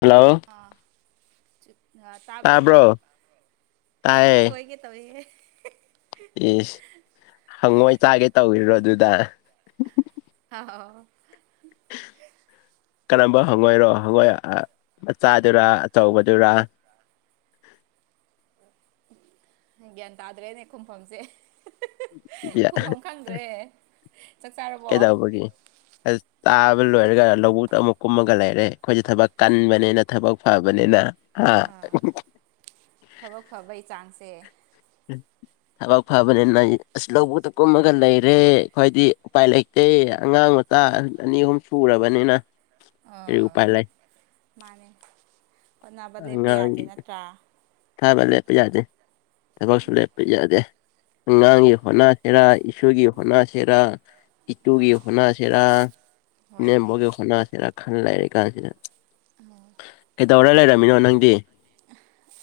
hello ꯑ ꯇꯥꯕ꯭ꯔꯣ ꯁꯣꯏꯒꯦ ꯇꯧꯏꯍꯦ ꯑꯦꯁ ꯍꯪꯉꯣꯏ ꯆꯥꯒꯦ ꯇꯧꯔꯣ ꯑꯗꯨꯗ ꯑ ꯀꯔꯝꯕ ꯍꯪꯉꯣꯏꯔꯣ ꯍꯪꯉꯣꯏ ꯃꯆꯥꯗꯨꯔꯥ ꯑꯆꯧꯕꯗꯨꯔ [inaudible] ꯒ꯭ꯌꯥꯟ ꯇꯥꯗ꯭ꯔꯦꯅꯦ ꯈꯨꯝꯐꯝꯁꯦ ꯌꯥ ꯈꯨꯝꯐꯝ ꯈꯪꯗ꯭ꯔꯦ ꯆꯥꯔꯕꯣ ꯀꯩꯗꯧꯕꯒꯤ ꯇꯥꯕ ꯂꯣꯏꯔꯒ ꯂꯧꯕꯨꯛꯇ ꯑꯃꯨꯛ ꯀꯨꯝꯃꯒ ꯂꯩꯔꯦ ꯑꯩꯈꯣꯏꯁꯦ ꯊꯕꯛ ꯀꯟꯕꯅꯤꯅ ꯊꯕꯛ ꯐꯕꯅꯤꯅ ꯍꯥ ꯑꯥ ꯊꯕꯛ ꯐꯕꯩ ꯆꯥꯡꯁꯦ ꯊꯕꯛ ꯐꯕꯅꯤꯅ ꯑꯁ ꯂꯧꯕꯨꯛꯇ ꯀꯨꯝꯃꯒ ꯂꯩꯔꯦ ꯈ꯭ꯋꯥꯏꯗꯤ ꯎꯄꯥꯏ ꯂꯩꯇꯦ ꯑꯩ ꯑꯉꯥꯡ ꯃꯆꯥ ꯑꯅꯤ ꯑꯍꯨꯝ ꯁꯨꯔꯕꯅꯤꯅ ꯀꯔꯤ ꯑꯥ ꯎꯄꯥꯏ ꯂꯩ ꯃꯥꯅꯦ ꯍꯣꯠꯅꯕ ꯂꯦꯞꯄ ꯌꯥꯗꯦ ꯑꯉꯥꯡꯒꯤ ꯅꯠꯇ꯭ꯔꯥ ꯊꯥꯕ ꯂꯦꯞꯄ ꯌꯥꯗꯦ ꯊꯕꯛꯁꯨ ꯂꯦꯞꯄ ꯌꯥꯗꯦ ꯑꯥ ꯑꯉꯥꯡꯒꯤ ꯍꯣꯅꯥ ꯁꯦꯔꯥ ꯏꯁꯒꯤ ꯍꯣꯅꯥ ꯁꯦꯔꯥ ꯑꯥ ꯏꯤꯇꯨꯒꯤ ꯍꯣꯅꯥꯁꯤꯔꯥ ꯍꯣꯏꯅꯦ ꯏꯅꯦꯝꯕꯒꯤ ꯍꯣꯅꯥꯁꯤꯔꯥ ꯈꯜ ꯂꯩꯥꯏꯔꯤ ꯀꯥꯟꯁꯤꯗ ꯇꯧꯔ ꯂꯩꯔꯝꯃꯤꯅꯣ ꯅꯪꯗꯤ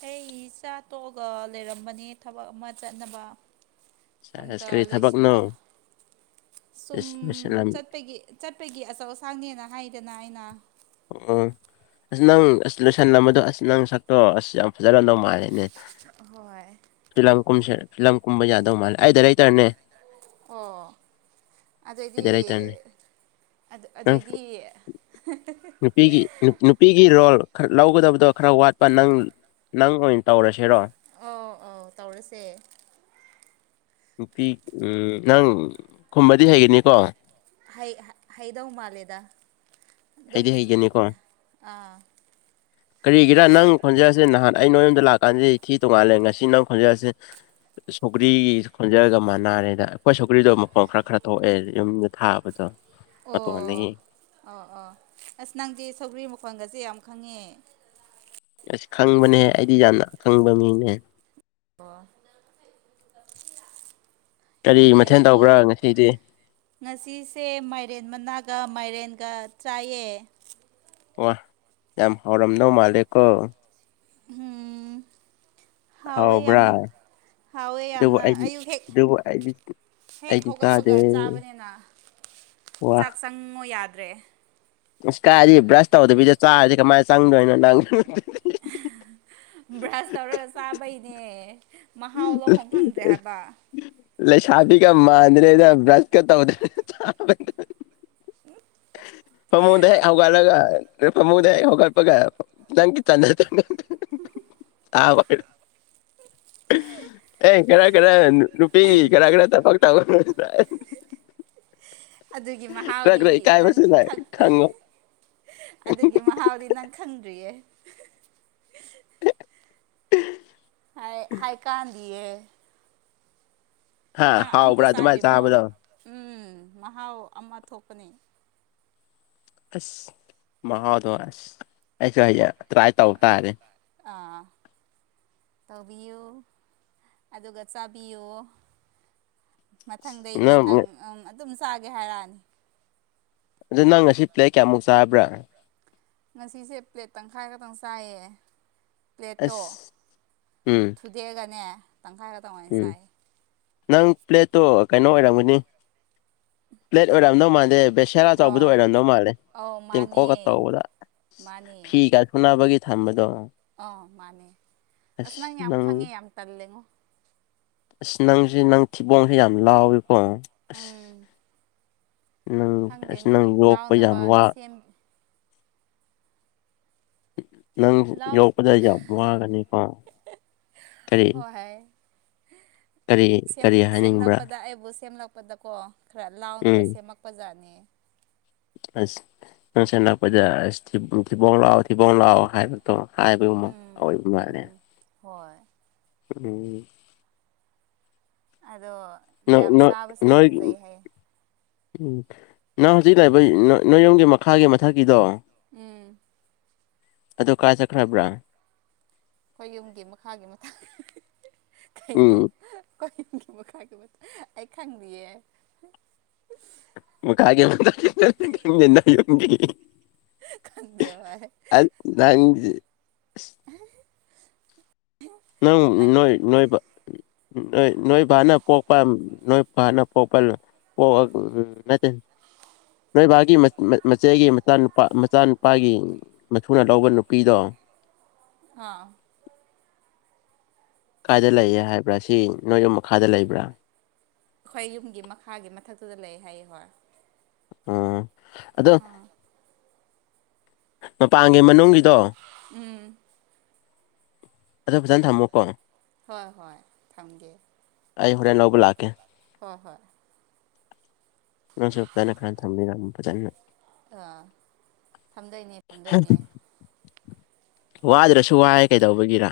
ꯑꯩ ꯆꯆꯥ ꯇꯣꯛꯑꯒ ꯂꯩꯔꯝꯕꯅꯦ ꯊꯕꯛ ꯑꯃ ꯆꯠꯅꯕ ꯑꯃꯨꯛꯀ ꯁꯥꯏꯟꯁ ꯀꯔꯤ ꯊꯕꯛꯅꯣ ꯂꯣꯏꯁꯤꯟꯕ ꯁꯨꯝ ꯑꯁ ꯂꯣꯏꯁꯤꯜꯂꯝ ꯆꯠꯄꯒꯤ ꯆꯠꯄꯒꯤ ꯑꯆꯧ ꯑꯁꯥꯡꯅꯦꯅ ꯍꯥꯏꯗꯅ ꯑꯩꯅ ꯑꯣ ꯎ ꯑꯁ ꯅꯪ ꯑꯁ ꯂꯣꯏꯁꯜꯂꯝꯕꯗꯣ ꯑꯁ ꯅꯪ ꯁꯛꯇꯣ ꯑꯁ ꯌꯥꯝ ꯐꯖꯅ ꯅꯣꯡꯉꯥꯏꯜꯔꯦꯅꯦ ꯍꯣꯏ ꯂꯝ ꯀꯨꯝꯕ ꯌꯥꯗꯧ ꯃꯥꯜꯂꯦ ꯑꯩꯗ ꯂꯩꯇꯔꯅꯦ ꯑꯣ ꯑꯩ ꯑꯗꯩꯗꯤ ꯗꯥꯏꯔꯦꯛꯇꯔꯅꯦ ꯑ ꯅꯪ ꯑꯗꯩꯗꯤ ꯅꯨꯄꯤꯒꯤ ꯅꯨꯄꯤꯒꯤ ꯔꯣꯜ ꯈꯔ ꯂꯧꯒꯗꯕꯗꯣ ꯈꯔ ꯋꯥꯠꯄ ꯅꯪ ꯅꯪ ꯑꯣꯏꯅ ꯇꯧꯔꯁꯤꯔꯣ ꯑ ꯑꯥꯎ ꯇꯧꯔꯁꯦ ꯅꯨꯄꯤ ꯎꯝ ꯅꯪ ꯈꯨꯝꯕꯗꯤ ꯍꯩꯒꯅꯤꯀꯣ ꯍꯩ ꯍꯩꯗꯧ ꯃꯥ ꯂꯩꯦꯗꯥ ꯑꯗꯨꯝ ꯍꯩꯗꯤ ꯍꯩꯒꯅꯤꯀꯣ ꯑ ꯀꯔꯤꯒꯤꯔ ꯅꯪ ꯈꯣꯟꯖꯔꯂꯁꯦ ꯅꯍꯥꯟ ꯑꯩ ꯅꯣꯏ ꯌꯨꯝꯗ ꯂꯥꯛꯀꯦ ꯀꯥꯟꯗꯩ ꯏꯊꯤ ꯇꯣꯡꯉꯥꯜꯂꯦ ꯉꯁꯤ ꯅꯪ ꯈꯣꯟꯖꯦꯜꯁꯦ ꯁꯧꯒ꯭ꯔꯤꯒꯤ ꯈꯣꯟꯖꯒ ꯃꯥꯟꯅꯔꯦꯗ ꯑꯩꯈꯣꯏ ꯁꯧꯀ꯭ꯔꯤꯗꯣ ꯃꯈꯣꯡ ꯈꯔ ꯈꯔ ꯊꯣꯛꯑꯦ ꯌꯨꯝꯗ ꯊꯥꯕꯗꯣ ꯑꯣ ꯃꯇꯣꯟꯗꯒꯤ ꯑꯣ ꯑꯣ ꯑꯁ ꯅꯪꯗꯤ ꯁꯧꯒ꯭ꯔꯤ ꯃꯈꯜꯒꯁꯦ ꯌꯥꯝ ꯈꯪꯉꯤꯦ ꯑꯁ ꯈꯪꯕꯅꯦꯍ ꯑꯩꯗꯤ ꯌꯥꯝꯅ ꯈꯪꯕ ꯃꯤꯅꯦ ꯑꯣ ꯀꯔꯤ ꯃꯊꯦꯜ ꯇꯧꯕ꯭ꯔꯥ ꯉꯁꯤꯗꯤ ꯉꯁꯤꯁꯦ ꯃꯥꯏꯔꯦꯟ ꯃꯅꯥꯒ ꯃꯥꯏꯔꯦꯟꯒ ꯆꯥꯏꯑ ꯋꯥ ꯌꯥꯝ ꯍꯥꯎꯔꯝꯅꯧ ꯃꯥꯜꯂꯦꯀꯣ ꯎꯝ ꯍꯥꯎꯋꯦ ꯍꯥꯎꯕ꯭ꯔꯥ ꯌꯥꯝꯅ ꯍꯥꯎꯋꯦ ꯑꯗꯨꯕꯨ ꯌꯥꯝꯅ ꯑꯩꯗꯤ ꯑꯌꯨꯛ ꯍꯦꯛ ꯑꯗꯨꯕꯨ ꯑꯩꯗꯤ ꯍꯦꯛ ꯑꯩꯗꯤ ꯆꯥꯗꯦ ꯍꯧꯒꯠꯄꯒ ꯆꯥꯕꯅꯤꯅ ꯆꯥꯛ ꯆꯪꯉꯣ ꯌꯥꯗ꯭ꯔꯦ ꯏꯁꯀꯥꯏꯗꯤ ꯕ꯭ꯔꯁ ꯇꯧꯗꯕꯤꯗ ꯆꯥꯔꯗꯤ ꯀꯃꯥꯏꯅ ꯆꯪꯗꯣꯏꯅꯣ ꯅꯪ ꯕ꯭ꯔꯁ ꯇꯧꯔꯒ ꯆꯥꯕꯩꯅꯦ ꯃꯍꯥꯎꯂꯣ ꯈꯣꯡ ꯈꯪꯗ꯭ꯔꯦ ꯍꯥꯏꯕ ꯂꯩꯁꯥꯄꯤ ꯀ ꯃꯥꯗ꯭ꯔꯦꯗ ꯭ꯔꯁ ꯀ ꯇ ꯍꯃꯗ ꯍꯧꯧꯒꯂꯒ ꯃꯨꯗ ꯀꯄ ꯀꯪ ꯆ ꯑꯦ ꯈꯔ ꯈꯔ ꯅꯨꯨꯄꯤ ꯈꯔ ꯈꯔ ꯊ ꯐꯛ ꯇꯕ ꯑꯗꯨꯒꯤ ꯃꯍꯥꯎꯗꯤ ꯅꯪ ꯂꯩ ꯈꯛ ꯈꯪꯉꯣ ꯑꯗꯨꯒꯤ ꯃꯍꯥꯎꯗꯤ ꯅꯪ ꯈꯪꯗ꯭ꯔꯤꯌꯦ ꯍꯥꯏꯥꯏꯀꯥꯟꯗꯤꯌꯦ ꯍꯥ ꯅꯪ ꯑꯝꯇ ꯍꯥꯎꯕ꯭ꯔꯥ ꯑꯗꯨꯃꯥꯏꯅ ꯆꯥꯗ꯭ꯔꯤꯕꯣ ꯆꯥꯕꯗꯣ ꯎꯝ ꯃꯍꯥꯎ ꯑꯃ ꯊꯣꯛꯄꯅꯤ ꯑꯁ ꯃꯍꯥꯎꯗꯣ ꯑꯁ ꯑꯩꯁꯨ ꯍꯌꯦꯡ ꯇ꯭ꯔꯥꯏ ꯇꯧꯕ ꯇꯥꯔꯦ ꯑꯥ ꯇꯧꯕꯤꯌꯨ ꯑꯗꯨꯒ ꯆꯥꯕꯤꯌꯨ ꯃꯊꯪꯗꯩꯗꯤ ꯅꯪ ꯑꯗꯨꯝ ꯆꯥꯒꯦ ꯍꯥꯏꯔꯛꯑꯅꯤ ꯑꯗꯨꯗ ꯅꯪ ꯉꯁꯤ ꯄ꯭ꯂꯦ ꯀꯌꯥꯃꯨꯛ ꯆꯥꯕ꯭ꯔꯥ ꯉꯁꯤꯁꯦ ꯄ꯭ꯂꯦꯠ ꯇꯪꯈꯥꯏ ꯈꯛꯇꯪ ꯆꯥꯏꯌꯦ ꯄ꯭ꯂꯦꯠꯇꯣ ꯑꯁ ꯎꯝ ꯊꯨꯗꯦꯛꯑꯒꯅꯦ ꯇꯪꯈꯥꯏ ꯈꯛꯇꯪ ꯑꯣꯏꯅ ꯎꯝ ꯆꯥꯏ ꯅꯪ ꯄ꯭ꯂꯦꯠꯇꯣ ꯀꯩꯅꯣ ꯑꯣꯏꯔꯝꯒꯅꯤ ꯄ꯭ꯂꯦꯠ ꯑꯣꯏꯔꯝꯗꯧ ꯃꯥꯟꯗꯦ ꯕꯦꯁꯦꯔꯥ ꯑꯆꯧꯕꯗ ꯑꯣ ꯑꯣꯏꯔꯝꯗꯧ ꯃꯥꯜꯂꯦ ꯑꯧ ꯃꯥꯅꯦ ꯇꯦꯡꯀꯣꯛꯀ ꯇꯧꯕꯗ ꯐꯤꯒ ꯁꯨꯅꯕꯒꯤ ꯊꯝꯕꯗꯣ ꯑ ꯃꯥꯅꯦ ꯑꯁ ꯅꯪ ꯌꯥꯝ ꯈꯪꯉꯦ ꯌꯥꯝ ꯇꯜꯂꯦꯉꯣ ꯑꯁ ꯅꯪꯁꯨ ꯅꯪ ꯊꯤꯕꯣꯡꯁꯦ ꯌꯥꯝ ꯂꯥꯎꯋꯤꯀꯣ ꯑꯁ ꯎꯝ ꯅꯪ ꯑꯁ ꯈꯪꯗꯦꯅꯦ ꯅꯪ ꯌꯣꯛꯄ ꯌꯥꯝ ꯂꯥꯎꯅꯕ ꯋꯥ ꯁꯦꯝ ꯅꯪ ꯂꯥꯎ ꯌꯣꯛꯄꯗ ꯌꯥꯝ ꯋꯥꯒꯅꯤꯀꯣ ꯀꯔꯤ ꯍꯣꯏ ꯍꯣꯏ [unintelligible] ꯀꯔꯤ ꯍꯥꯏꯅꯤꯡꯕ꯭ꯔꯥ ꯁꯦꯝꯂꯛꯄꯗ ꯑꯩꯕꯨ ꯁꯦꯝꯂꯛꯄꯗꯀꯣ ꯈꯔ ꯂꯥꯎꯅꯕ ꯎꯝ ꯁꯦꯝꯃꯛꯄꯖꯥꯠꯅꯤ ꯑꯁ ꯅꯨꯡꯁ ꯅꯛꯄꯗ ꯑꯁ ꯊꯤꯕꯣꯡ ꯂꯥꯛꯑꯣ ꯊꯤꯕꯣꯡ ꯂꯥꯛꯑꯣ ꯍꯥꯏꯕꯗꯣ ꯍꯥꯏꯕꯒꯨꯝꯃ ꯎꯝ ꯑꯣꯏꯕ ꯃꯥꯂꯦ ꯎꯝ ꯍꯣꯏ ꯎꯝ ꯑꯗꯣ ꯅꯣꯏ ꯌꯥꯝ ꯅꯣꯏ ꯆꯥꯕꯁꯦ ꯅꯣꯏ ꯐꯖꯩ ꯍꯥꯏꯌꯦ ꯎꯝ ꯅꯪ ꯍꯧꯖꯤꯛ ꯂꯥꯛꯏꯕ ꯅꯣꯏꯌꯣꯒꯤ ꯃꯈꯥꯒꯤ ꯃꯊꯛꯀꯤꯗꯣ ꯎꯝ ꯑꯗꯨ ꯀꯥ ꯆꯠꯈ꯭ꯔꯕ꯭ꯔꯥ ꯑꯩꯈꯣꯏ ꯌꯨꯝꯒꯤ ꯃꯈꯥꯒꯤ ꯃꯊꯥꯜ ꯀꯩꯅꯣ ꯎꯝ ꯑꯩ ꯃꯈꯥꯒꯤ ꯃꯊꯥꯛ ꯑꯩ ꯈꯪꯗꯤꯌꯦ ꯃꯈꯥꯒꯤ ꯃꯊꯥꯛꯀꯥ ꯈꯪꯗꯦ ꯅꯣꯏ ꯌꯨꯝꯒꯤ ꯈꯪꯗꯦ ꯍꯣꯏ ꯑ ꯅꯪ ꯅꯪ ꯅꯣꯏ ꯅꯣꯏꯕ ꯅꯣꯏ ꯅꯣꯏ ꯕꯥꯅ ꯄꯣꯛꯄ ꯅꯣꯏ ꯄꯥꯅ ꯄꯣꯛꯄ ꯄ ꯑꯎ ꯃꯠꯇꯦ ꯅꯣꯏꯕꯥꯒꯤ ꯃꯆꯦꯒꯤ ꯃꯆꯥꯅꯨꯄꯥꯒꯤ ꯃꯊꯨꯅ ꯂꯧꯕ ꯅꯨꯄꯤꯗꯣ ꯑꯥ ꯀꯥꯏꯗ ꯂꯩꯌꯦ ꯍꯥꯏꯕ꯭ꯔꯥ ꯁꯤ ꯅꯣꯏꯌꯨꯝ ꯃꯈꯥꯗ ꯂꯩꯕ꯭ꯔꯥ ꯑꯩꯈꯣꯏ ꯌꯨꯝꯒꯤ ꯃꯈꯥꯒꯤ ꯃꯊꯛꯇꯨꯗ ꯂꯩ ꯍꯥꯏꯌꯦꯕ ꯑꯣ ꯑꯗꯣ ꯃꯄꯥꯟꯒꯤ ꯃꯅꯨꯡꯒꯤꯗꯣ ꯎꯝ ꯑꯗꯣ ꯐꯖꯅ ꯊꯝꯃꯣꯀꯣ ꯍꯣꯏ ꯍꯣꯏ ꯊꯝꯒꯦ ꯑꯩ ꯍꯣꯔꯦꯟ ꯂꯥꯎꯕ ꯂꯥꯛꯀꯦ ꯍꯣꯏ ꯍꯣꯏ ꯅꯁꯨꯛꯇꯅ ꯈꯥꯟ ꯊꯝꯃꯤ ꯐꯖꯟꯅ ꯑꯥ ꯊꯝꯗꯣꯏꯅꯦ ꯊꯝꯗꯣꯏꯅꯦ ꯋꯥꯗ꯭ꯔꯁꯨ ꯋꯥꯑꯦ ꯀꯩꯗꯧꯕꯒꯤꯔ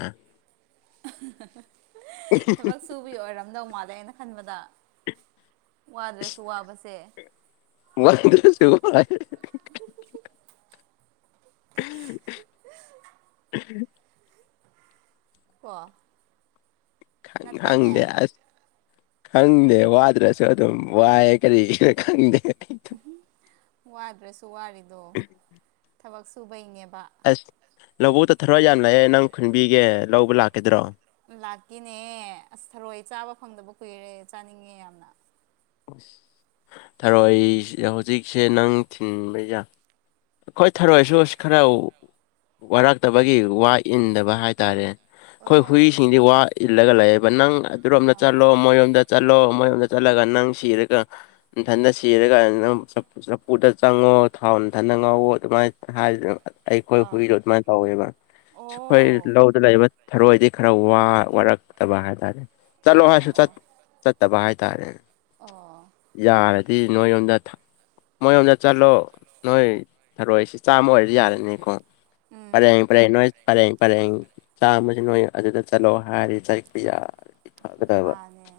ꯊꯕꯛ ꯁꯨꯕꯤ ꯑꯣꯏꯔꯝꯗꯧ ꯃꯥꯟꯂꯦ ꯑꯩꯅ ꯈꯟꯕꯗ ꯋꯥꯗ꯭ꯔꯁꯨ ꯋꯥꯕꯁꯦ ꯋꯥꯗꯔꯁꯨ ꯋꯥꯏ [inaudible] ꯀꯣ ꯈꯪ ꯅꯠꯇ꯭ꯔꯅꯦ ꯈꯪꯗꯁ ꯈꯪꯗꯦ ꯋꯥꯗ꯭ꯔꯁꯨ ꯑꯗꯨꯝ ꯋꯥꯏ ꯀꯔꯤꯒꯤꯔ ꯈꯪꯗꯦ ꯋꯥꯗ꯭ꯔꯁꯨ ꯋꯥꯔꯤꯗꯣ ꯊꯕꯛ ꯁꯨꯕꯩꯅꯦꯕ ꯑꯁ ꯂꯧꯕꯨꯛꯇ ꯊꯔꯛ ꯌꯥꯝ ꯂꯩꯌꯦ ꯅꯪ ꯈꯨꯟꯕꯤꯒꯦ ꯂꯧꯕ ꯂꯥꯛꯀꯗ꯭ꯔꯣ ꯂꯥꯛꯀꯦꯅꯦ ꯑꯁ ꯊꯔꯣꯏ ꯆꯥꯕ ꯐꯪꯗꯕ ꯀꯨꯏꯔꯦ ꯆꯥꯅꯤꯡꯉꯦ ꯌꯥꯝꯅ ꯊꯔꯣꯏ ꯍꯧꯖꯤꯛꯁꯦ ꯅꯪ ꯊꯤꯟꯕꯌ ꯑꯩꯈꯣꯏ ꯊꯔꯣꯏꯁꯨ ꯈꯔ ꯋꯥꯔꯛꯇꯕꯒꯤ ꯋꯥ ꯏꯟꯗꯕ ꯍꯥꯏꯇꯥꯔꯦ ꯑꯩꯈꯣꯏ ꯑꯣ ꯍꯨꯏꯁꯤꯡꯗꯤ ꯋꯥ ꯏꯜꯂꯒ ꯂꯩꯌꯦꯕ ꯅꯪ ꯑꯗꯨꯔꯣꯝꯗ ꯆꯠꯂꯣ ꯃꯣꯏꯔꯣꯝꯗ ꯆꯠꯂꯣ ꯃꯌꯣꯝꯗ ꯆꯠꯂꯒ ꯅꯪ ꯁꯤꯔꯒ ꯏꯊꯟꯗ ꯁꯤꯔꯒ ꯅꯪ ꯆꯐꯨꯗ ꯆꯪꯉꯣ ꯊꯥꯎ ꯊꯟꯅ ꯉꯥꯎꯑꯣ ꯑꯗꯨꯃꯥꯏꯅ ꯍꯥꯏꯗꯅ ꯑꯩꯈꯣꯏ ꯑꯥ ꯑꯥ ꯍꯨꯏꯗꯣ ꯑꯗꯨꯃꯥꯏꯅ ꯇꯧꯋꯦꯕ ꯑꯣ ꯑꯩꯈꯣꯏ ꯂꯧꯗ ꯂꯩꯕ ꯊꯔꯣꯏꯗꯤ ꯈꯔ ꯋꯥꯔꯛꯇꯕ ꯍꯥꯏꯇꯥꯔꯦ ꯆꯠꯂꯣ ꯑꯣ ꯍꯥꯏꯁꯨ ꯑꯣ ꯆꯠꯇꯕ ꯍꯥꯏꯇꯥꯔꯦ ꯑꯣ ꯌꯥꯔ ꯍꯥꯏꯗꯤ ꯅꯣꯏ ꯌꯣꯝꯗ ꯃꯣꯏ ꯌꯣꯝꯗ ꯆꯠꯂꯣ ꯅꯣꯏ ꯊꯔꯣꯏꯁꯤ ꯆꯥꯝꯃ ꯑꯣꯏꯔꯗꯤ ꯌꯥꯔꯅꯤꯀꯣ ꯎꯝ ꯐꯔꯦ ꯐꯔꯦ ꯐꯔꯦ ꯐꯔꯦ ꯆ ꯁꯤ ꯅꯣꯏ ꯑꯗꯨꯗ ꯆꯠꯂꯣ ꯍꯥꯏꯔꯤ ꯆ ꯀꯌꯥ ꯃꯥꯅꯦ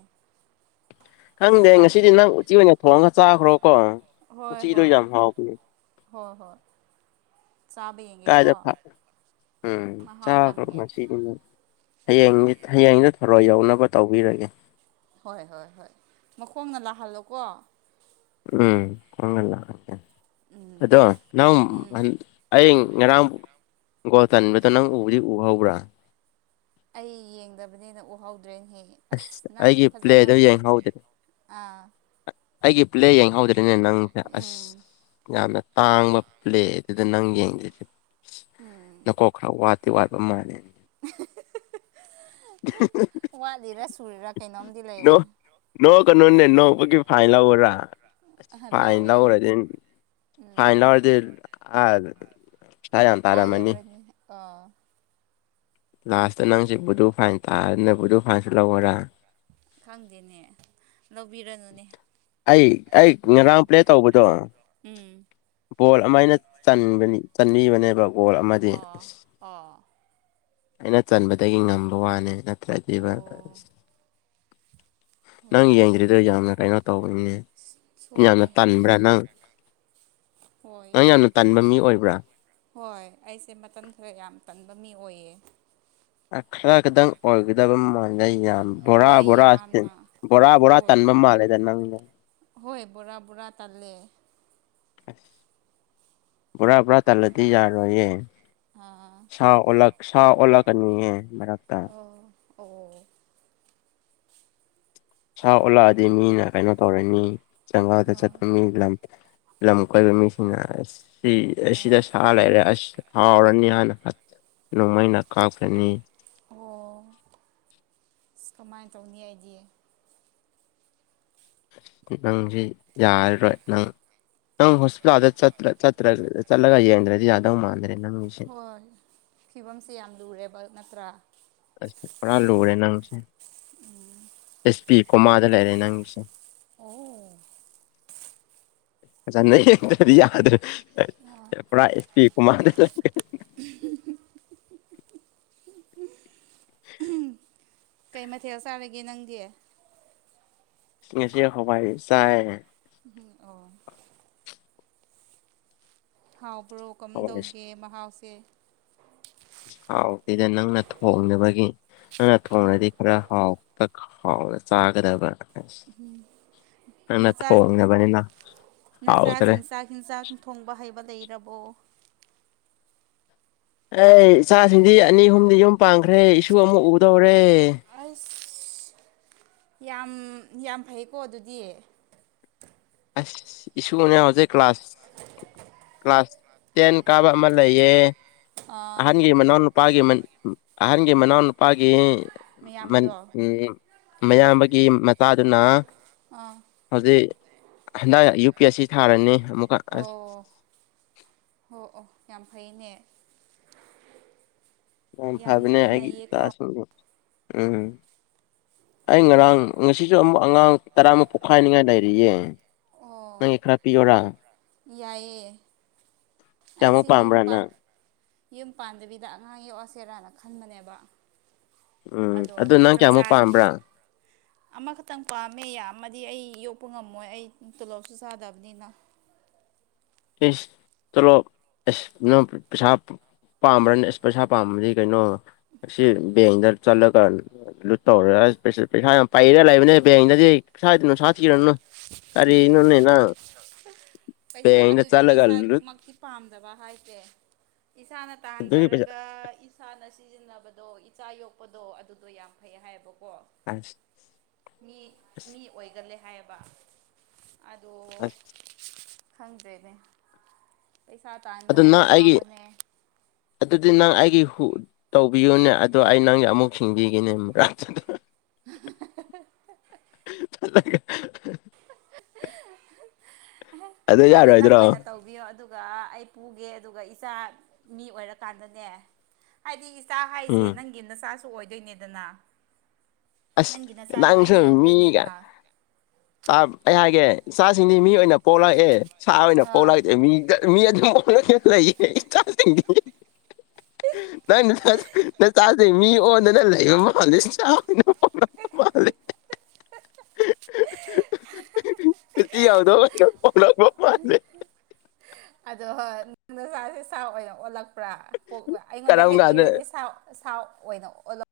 ꯈꯪꯗꯦ ꯌꯥꯝ ꯉꯁꯤꯗꯤ ꯅꯪ ꯎꯆꯤ ꯑꯣꯏꯅ ꯊꯣꯡꯉꯒ ꯆꯥꯈ꯭ꯔꯣꯀꯣ ꯍꯣꯏ ꯎꯆꯤꯗꯣ ꯍꯣꯏ ꯌꯥꯝ ꯍꯥꯎꯈꯤꯦ ꯍꯣꯏ ꯍꯣꯏ ꯆꯥꯕ ꯌꯦꯡꯒꯦ ꯀꯣ ꯀꯥꯏꯗ ꯐ ꯎꯝ ꯆꯥꯈ꯭ꯔꯣ ꯉꯁꯤ ꯍꯌꯦꯡ ꯍꯌꯦꯡꯗ ꯊꯛ ꯔꯣ ꯌꯧꯅꯕ ꯇꯧꯕꯤꯔꯒꯦ ꯍꯣꯏ ꯍꯣꯏ ꯍꯣꯏ ꯃꯈꯣꯡꯅ ꯂꯥꯛꯍꯜꯂꯣꯀꯣ ꯎꯝ ꯍꯉꯂ ꯎꯝ ꯑꯗꯣ ꯅ ꯎꯝ ꯉꯔꯥꯡꯒꯣ ꯇꯟꯕꯗ ꯅꯪ ꯎꯕꯨꯗꯤ ꯎꯍꯧꯕ꯭ꯔꯥ ꯑꯩ ꯌꯦꯡꯗꯕꯅꯦꯅ ꯎꯍꯧꯗ꯭ꯔꯦꯅꯍꯦ ꯑꯁ ꯅꯪ ꯑꯩꯒꯤ ꯐꯖꯅ ꯄ꯭ꯂꯦꯗꯣ ꯌꯦꯡꯍꯧꯗ꯭ꯔꯦ ꯑꯥ ꯑꯩꯒꯤ ꯄꯨꯂꯦ ꯌꯦꯡꯍꯧꯗ꯭ꯔꯔꯤꯅꯦ ꯅꯪꯁꯦ ꯑꯁ ꯎꯝ ꯌꯥꯝꯅ ꯇꯥꯡꯕ ꯄ꯭ꯂꯦ ꯑꯗꯨꯗ ꯅꯪ ꯌꯦꯡꯗ꯭ꯔꯤꯁꯦ ꯎꯝ ꯅꯀꯣ ꯈꯔꯠ ꯇꯤ ꯋꯥꯠꯄ ꯃꯥꯜꯂꯦ ꯋꯥꯠꯂꯤꯔꯥ ꯁꯨꯔꯤꯔꯥ ꯀꯩꯅꯣꯝꯗꯤ ꯂꯩꯔꯦ ꯅꯧꯕꯒꯤ ꯐꯥꯏꯂ ꯑꯣꯔꯥ ꯐꯥꯏꯟꯂ ꯂꯧꯋꯦ ꯑꯣꯏꯔꯗꯤ ꯎꯝ ꯐꯥꯏꯟꯂ ꯑꯣꯏꯔꯗ ꯑ ꯏ ꯍꯥꯏ ꯇ ꯑꯔꯃꯅꯤ ꯀꯥ ꯂꯥꯁꯇ ꯅꯪꯁꯦ ꯕꯨꯗꯨ ꯐꯥꯏꯟ ꯇꯥꯗꯅ ꯕꯨꯗꯨ ꯐꯥꯏꯟꯁꯨ ꯂꯧꯈꯔꯥ ꯈꯪꯗꯦꯅꯦ ꯂꯧꯕꯤꯔꯅꯨꯅꯦ ꯑꯩ ꯑꯩ ꯉꯥꯡ ꯄ꯭ꯂꯦ ꯇꯧꯕꯗꯣ ꯎꯝ ꯕꯣꯜ ꯑꯃ ꯑꯩꯅ ꯆꯟꯕꯤꯕꯅꯦꯕ ꯕꯣꯜ ꯑꯃꯗꯤ ꯑ ꯑꯣ ꯑꯣ ꯑꯣ ꯑꯩꯅ ꯆꯟꯕꯗꯒꯤ ꯉꯝꯕ ꯋꯥꯅꯦ ꯅꯠꯇ꯭ꯔꯒꯤꯕ ꯅꯪ ꯍꯣꯏ ꯌꯦꯡꯗꯔꯤꯗ ꯌꯥꯝꯅꯔꯥꯏ ꯇꯧꯤꯅꯦ ꯌꯥꯝꯅ ꯁꯣꯏꯔꯦ ꯇꯟꯕ꯭ꯔꯥ ꯅꯪ ꯍꯣꯏ ꯅꯪ ꯌꯥꯝꯅ ꯇꯟꯕ ꯃꯤ ꯑꯣꯏꯕ꯭ꯔꯥ ꯍꯣꯏ ꯑꯩꯁꯦ ꯃꯇꯝ ꯈꯔ ꯌꯥꯝ ꯇꯟꯕ ꯃꯤ ꯑꯣꯏꯌꯦ ꯑꯗꯪ ꯑꯣꯏꯒꯗꯕꯝ ꯃꯥ ꯩ ꯌꯥꯝ ꯕꯣꯔꯥ ꯍꯣꯏ ꯕꯣꯔꯥ ꯌꯥꯝꯅ ꯕꯣꯔꯥ ꯕꯣꯔꯥ ꯍꯣꯏ ꯇꯟꯕ ꯃꯥꯜꯂꯦꯗ ꯅꯪ ꯍꯣꯏ ꯕꯣꯔꯥ ꯕꯣꯔꯥ ꯇꯥꯂꯦ ꯄꯨꯔꯥ ꯄꯨꯔꯥ ꯇꯂꯗꯤ ꯌꯥꯔꯣꯏꯌꯦ ꯑꯥ ꯁꯥ ꯑꯣ ꯁꯥ ꯑꯣꯜꯂꯛꯀꯅꯤꯍꯦ ꯃꯔꯛꯇ ꯑꯣ ꯑꯣ ꯁꯥ ꯎꯜꯂꯛꯑꯗꯤ ꯃꯤꯅ ꯀꯩꯅꯣ ꯇꯧꯔꯅꯤ ꯖꯪꯒꯥꯜꯗ ꯑꯥ ꯆꯠꯄ ꯃꯤ ꯂꯝ ꯂꯝ ꯀꯣꯏꯕ ꯃꯤꯁꯤꯡꯅ ꯑꯥ ꯑꯁꯤꯗ ꯁꯥ ꯂꯩꯔꯦ ꯑꯁ ꯍꯥꯎꯔꯅꯤ ꯍꯥꯟꯅ ꯅꯣꯡꯃꯩꯅ ꯀꯥꯞꯀꯅꯤ ꯑꯣ ꯀꯃꯥꯏꯅ ꯇꯧꯅꯤ ꯍꯥꯏꯗꯤ ꯅꯪꯁꯤ ꯌꯥꯔꯔꯣꯏ ꯅꯪ ꯅꯪ ꯍꯣꯁꯄꯤꯇꯥꯜꯗ ꯆ ꯆꯠꯇ꯭ꯔ ꯆꯠꯂꯒ ꯌꯦꯡꯗ꯭ꯔꯗꯤ ꯌꯥꯗꯧ ꯃꯥꯟꯗ꯭ꯔꯦ ꯅꯪꯒꯤꯁꯦ ꯍꯣꯏ ꯐꯤꯕꯝꯁꯦ ꯌꯥꯝ ꯂꯨꯔꯦꯕ ꯅꯠꯇ꯭ꯔꯥ ꯑꯦꯁ ꯄꯤ ꯄꯨꯔꯥ ꯂꯨꯔꯦ ꯅꯪꯁꯦ ꯑꯦꯁ ꯄꯤ ꯀꯣꯃꯥꯗ ꯂꯩꯔꯦ ꯅꯪꯁꯦ ꯑꯣ ꯌꯥꯗꯄꯤ ꯀꯨꯃꯥꯏꯗ [unintelligible] ꯀꯩ ꯃꯊꯦꯜ ꯆꯥꯔꯒꯦ ꯅꯪꯗꯤ ꯁꯤ ꯉꯁꯤꯦ ꯈꯣꯄꯥꯏ ꯆꯥꯏ ꯝ ꯑꯣ ꯍꯥꯎꯕ꯭ꯔꯣ ꯀꯔꯝ ꯍꯋꯥꯏ ꯇꯧꯒꯦ ꯃꯍꯥꯎꯁꯦ ꯍꯥꯎꯁꯤꯗ ꯅꯪꯅ ꯊꯣꯡꯅꯕꯒꯤ ꯅꯪꯅ ꯊꯣꯡꯅꯗꯤ ꯈꯔ ꯍꯥꯎ ꯍꯥꯎ ꯆꯥꯒꯗꯕ ꯑꯁ ꯅꯪꯅ ꯅꯆꯥ ꯊꯣꯡꯅꯕꯅꯤꯅ ꯅꯆꯥꯁꯤꯡ ꯆꯥꯛ ꯏꯤꯟꯖꯥꯛ ꯊꯣꯡꯕ ꯍꯩꯕ ꯂꯩꯔꯕꯣ ꯑꯩ ꯏꯆꯥꯁꯤꯡꯗꯤ ꯑꯅꯤ ꯑꯍꯨꯝꯗꯤ ꯌꯨꯝ ꯄꯥꯟꯈ꯭ꯔꯦ ꯏꯁꯨ ꯑꯃ ꯎꯗꯧꯔꯦ ꯑꯁ ꯌꯥꯝ ꯌꯥꯝ ꯐꯩꯀꯣ ꯑꯗꯨꯗꯤ ꯑꯁ ꯏꯁꯨꯅꯦ ꯍꯧꯖꯤꯛ ꯀ꯭ꯂꯥꯁ ꯀ꯭ꯂꯥꯁ ꯇꯦꯟ ꯀꯥꯕ ꯑꯃ ꯂꯩꯌꯦ ꯑꯥ ꯍꯪꯒꯦ ꯏꯃꯅꯤ ꯅꯅ ꯄꯒꯦ ꯏꯃꯅꯤ ꯑꯍꯟꯒꯤ ꯃꯅꯥꯎꯅꯨꯄꯥꯒꯤ ꯃꯌꯥꯝꯕꯗꯣ ꯃꯌꯥꯝꯕꯒꯤ ꯃꯆꯥꯗꯨꯅ ꯑꯥ ꯍꯧꯖꯤꯛ ꯍꯟꯗꯛ ꯌꯨ ꯄꯤ ꯑꯦꯁ ꯁꯤ ꯊꯥꯔꯅꯤ ꯑꯃꯨꯛꯀ ꯑꯁ ꯑꯣ ꯍꯣ ꯑꯣ ꯌꯥꯝ ꯐꯩꯅꯦ ꯌꯥꯝꯝ ꯌꯥꯝ ꯐꯕꯅꯦ ꯍꯥꯏ ꯅꯩꯌꯦꯀꯣ ꯀ꯭ꯂꯁ ꯎꯝ ꯑꯩ ꯉꯔꯥꯡ ꯉꯁꯤꯁꯨ ꯑꯃꯨꯛ ꯑꯉꯥꯡ ꯇꯔꯥꯃꯨꯛ ꯄꯣꯛꯈꯥꯏꯅꯤꯉꯥꯏ ꯂꯩꯔꯤꯌꯦ ꯅꯪꯒꯤ ꯑꯣ ꯈꯔ ꯄꯤꯌꯔꯥ ꯌꯥꯏꯌꯦ ꯀꯌꯥꯃꯨꯛ ꯑꯩꯁꯤ ꯌꯨꯝ ꯄꯥꯝꯕ꯭ꯔꯥ ꯅꯪ ꯌꯨꯝ ꯄꯥꯟꯗꯕꯤꯗ ꯑꯉꯥꯡ ꯌꯣꯛꯑꯁꯤ ꯆꯦꯔꯥꯅ ꯈꯟꯕꯅꯦꯕ ꯎꯝ ꯑꯗꯣ ꯑꯗꯨ ꯅꯪ ꯆꯞ ꯀꯌꯥꯃꯨꯛ ꯆꯥꯔꯅꯤ ꯄꯥꯝꯕ꯭ꯔꯥ ꯑꯃꯈꯛꯇꯪ ꯄꯥꯝꯃꯦ ꯌꯥꯃꯗꯤ ꯑꯩ ꯌꯣꯛ ꯀꯄ ꯉꯝꯃꯣꯏ ꯑꯩ ꯇꯣꯂꯣꯞꯁꯨ ꯆꯥꯗꯕꯅꯤꯅ ꯁ ꯇꯂꯣ ꯑꯁ ꯄ꯭ꯔꯁ ꯄꯥꯝꯕ꯭ꯔꯅꯤ ꯑꯁ ꯄꯩꯁꯥ ꯄꯥꯝꯕꯗꯤ ꯀꯩꯅꯣ ꯑꯁꯤ ꯕꯦꯡꯗ ꯆꯠꯂꯒ ꯂꯨꯠ ꯇꯧꯔꯦ ꯩꯁꯥ ꯄꯥꯏꯔ ꯂꯩꯕꯅꯦꯦꯡꯅꯗꯤ ꯁꯥ ꯀꯔꯤ ꯏꯅꯣꯟꯅꯦꯅ ꯄꯩꯁꯥ ꯑꯗꯨꯗꯤ ꯂꯨꯠ ꯄꯩꯁꯥꯗꯨꯃꯛꯇꯤ ꯄꯥꯝꯗꯕ ꯍꯥꯏꯁꯦ ꯏꯁꯥꯅ ꯑꯗꯨꯒꯤ ꯄꯩꯁꯥ ꯇꯥꯟꯖꯔꯒ ꯏꯁꯥꯅ ꯁꯤꯖꯤꯟꯅꯕꯗꯣ ꯏꯆꯥ ꯌꯣꯛꯄꯗꯣ ꯑꯗꯨꯗꯣ ꯌꯥꯝ ꯐꯩ ꯍꯥꯏꯌꯦꯕꯀꯣ ꯀꯣ ꯑꯁ ꯃꯤ ꯑꯁ ꯃꯤ ꯑꯣꯏꯒꯜꯂꯦ ꯍꯥꯏꯌꯦꯕ ꯑꯗꯨ ꯑ ꯈꯪꯗ꯭ꯔꯦꯅꯦ ꯄꯩꯁꯥ ꯑꯗꯨ ꯇꯥꯟꯕꯅꯒ ꯅꯪ ꯑꯩꯒꯤ ꯋꯥꯕꯅꯦ ꯑꯗꯨꯗꯤ ꯅꯪ ꯑꯩꯒꯤ ꯇꯧꯕꯤꯌꯨꯅꯦ ꯑꯗꯣ ꯑꯩ ꯅꯪꯒꯤ ꯑꯃꯨꯛ ꯁꯤꯡꯕꯤꯈꯤꯅꯦ ꯒ ꯑꯗꯨ ꯑꯗꯣ ꯅꯪ ꯌꯥꯔꯣꯏꯗ꯭ꯔꯣ ꯑꯣꯏꯅ ꯇꯧꯕꯤꯌꯣ ꯑꯗꯨ ꯑꯗꯨꯒ ꯑꯩ ꯄꯨꯒꯦ ꯑꯗꯨꯒ ꯏꯆꯥ ꯃꯤ ꯑꯣꯏꯔꯀꯥꯟꯗꯅꯦ ꯍꯥꯏꯗꯤ ꯏꯆꯥ ꯍꯥꯏꯁꯦ ꯎꯝ ꯅꯪꯒꯤ ꯅꯆꯥꯁꯨ ꯑꯣꯏꯗꯣꯏꯅꯦꯗꯅ ꯑꯁ ꯅꯪꯒꯤ ꯅꯆꯥꯗꯣ ꯅꯪꯁꯨ ꯑꯩꯅ ꯌꯣꯛꯇꯣꯏꯅꯦ ꯃꯤꯒ ꯏꯃ ꯑꯩ ꯍꯥꯏꯒꯦ ꯏꯆꯥꯁꯤꯡꯗꯤ ꯃꯤ ꯑꯣꯏꯅ ꯄꯣꯛꯂꯛꯑꯦ ꯁꯥ ꯑꯣꯏꯅ ꯑꯥ ꯄꯣꯛꯂꯛꯛꯇꯦ ꯃꯤ ꯑꯗꯨ ꯂꯩ ꯀꯁꯤꯡꯤꯡꯗꯤ ꯅꯪ ꯅꯪ ꯆꯥꯖꯩ ꯃꯤ ꯑꯣꯟꯗꯅ ꯂꯩꯕ ꯃꯥꯜꯂꯦ ꯆꯥꯎꯥꯅꯣ ꯃꯥꯜꯂꯤ ꯠꯇꯤ ꯌꯥꯎꯗꯄ ꯄꯦ ꯑꯗꯣ ꯍꯣꯏ ꯅꯪꯗ ꯆꯥꯁꯦ ꯁꯥꯎ ꯑꯣꯏꯅ ꯑꯣꯜꯂꯛꯄ꯭ꯔꯥ ꯑꯩꯉꯣꯟꯗ ꯀꯔꯝ ꯍꯦꯛ ꯀꯥꯟꯗ ꯄꯤꯔꯗꯤꯥꯎ ꯊꯥꯎ ꯑꯣꯏꯅ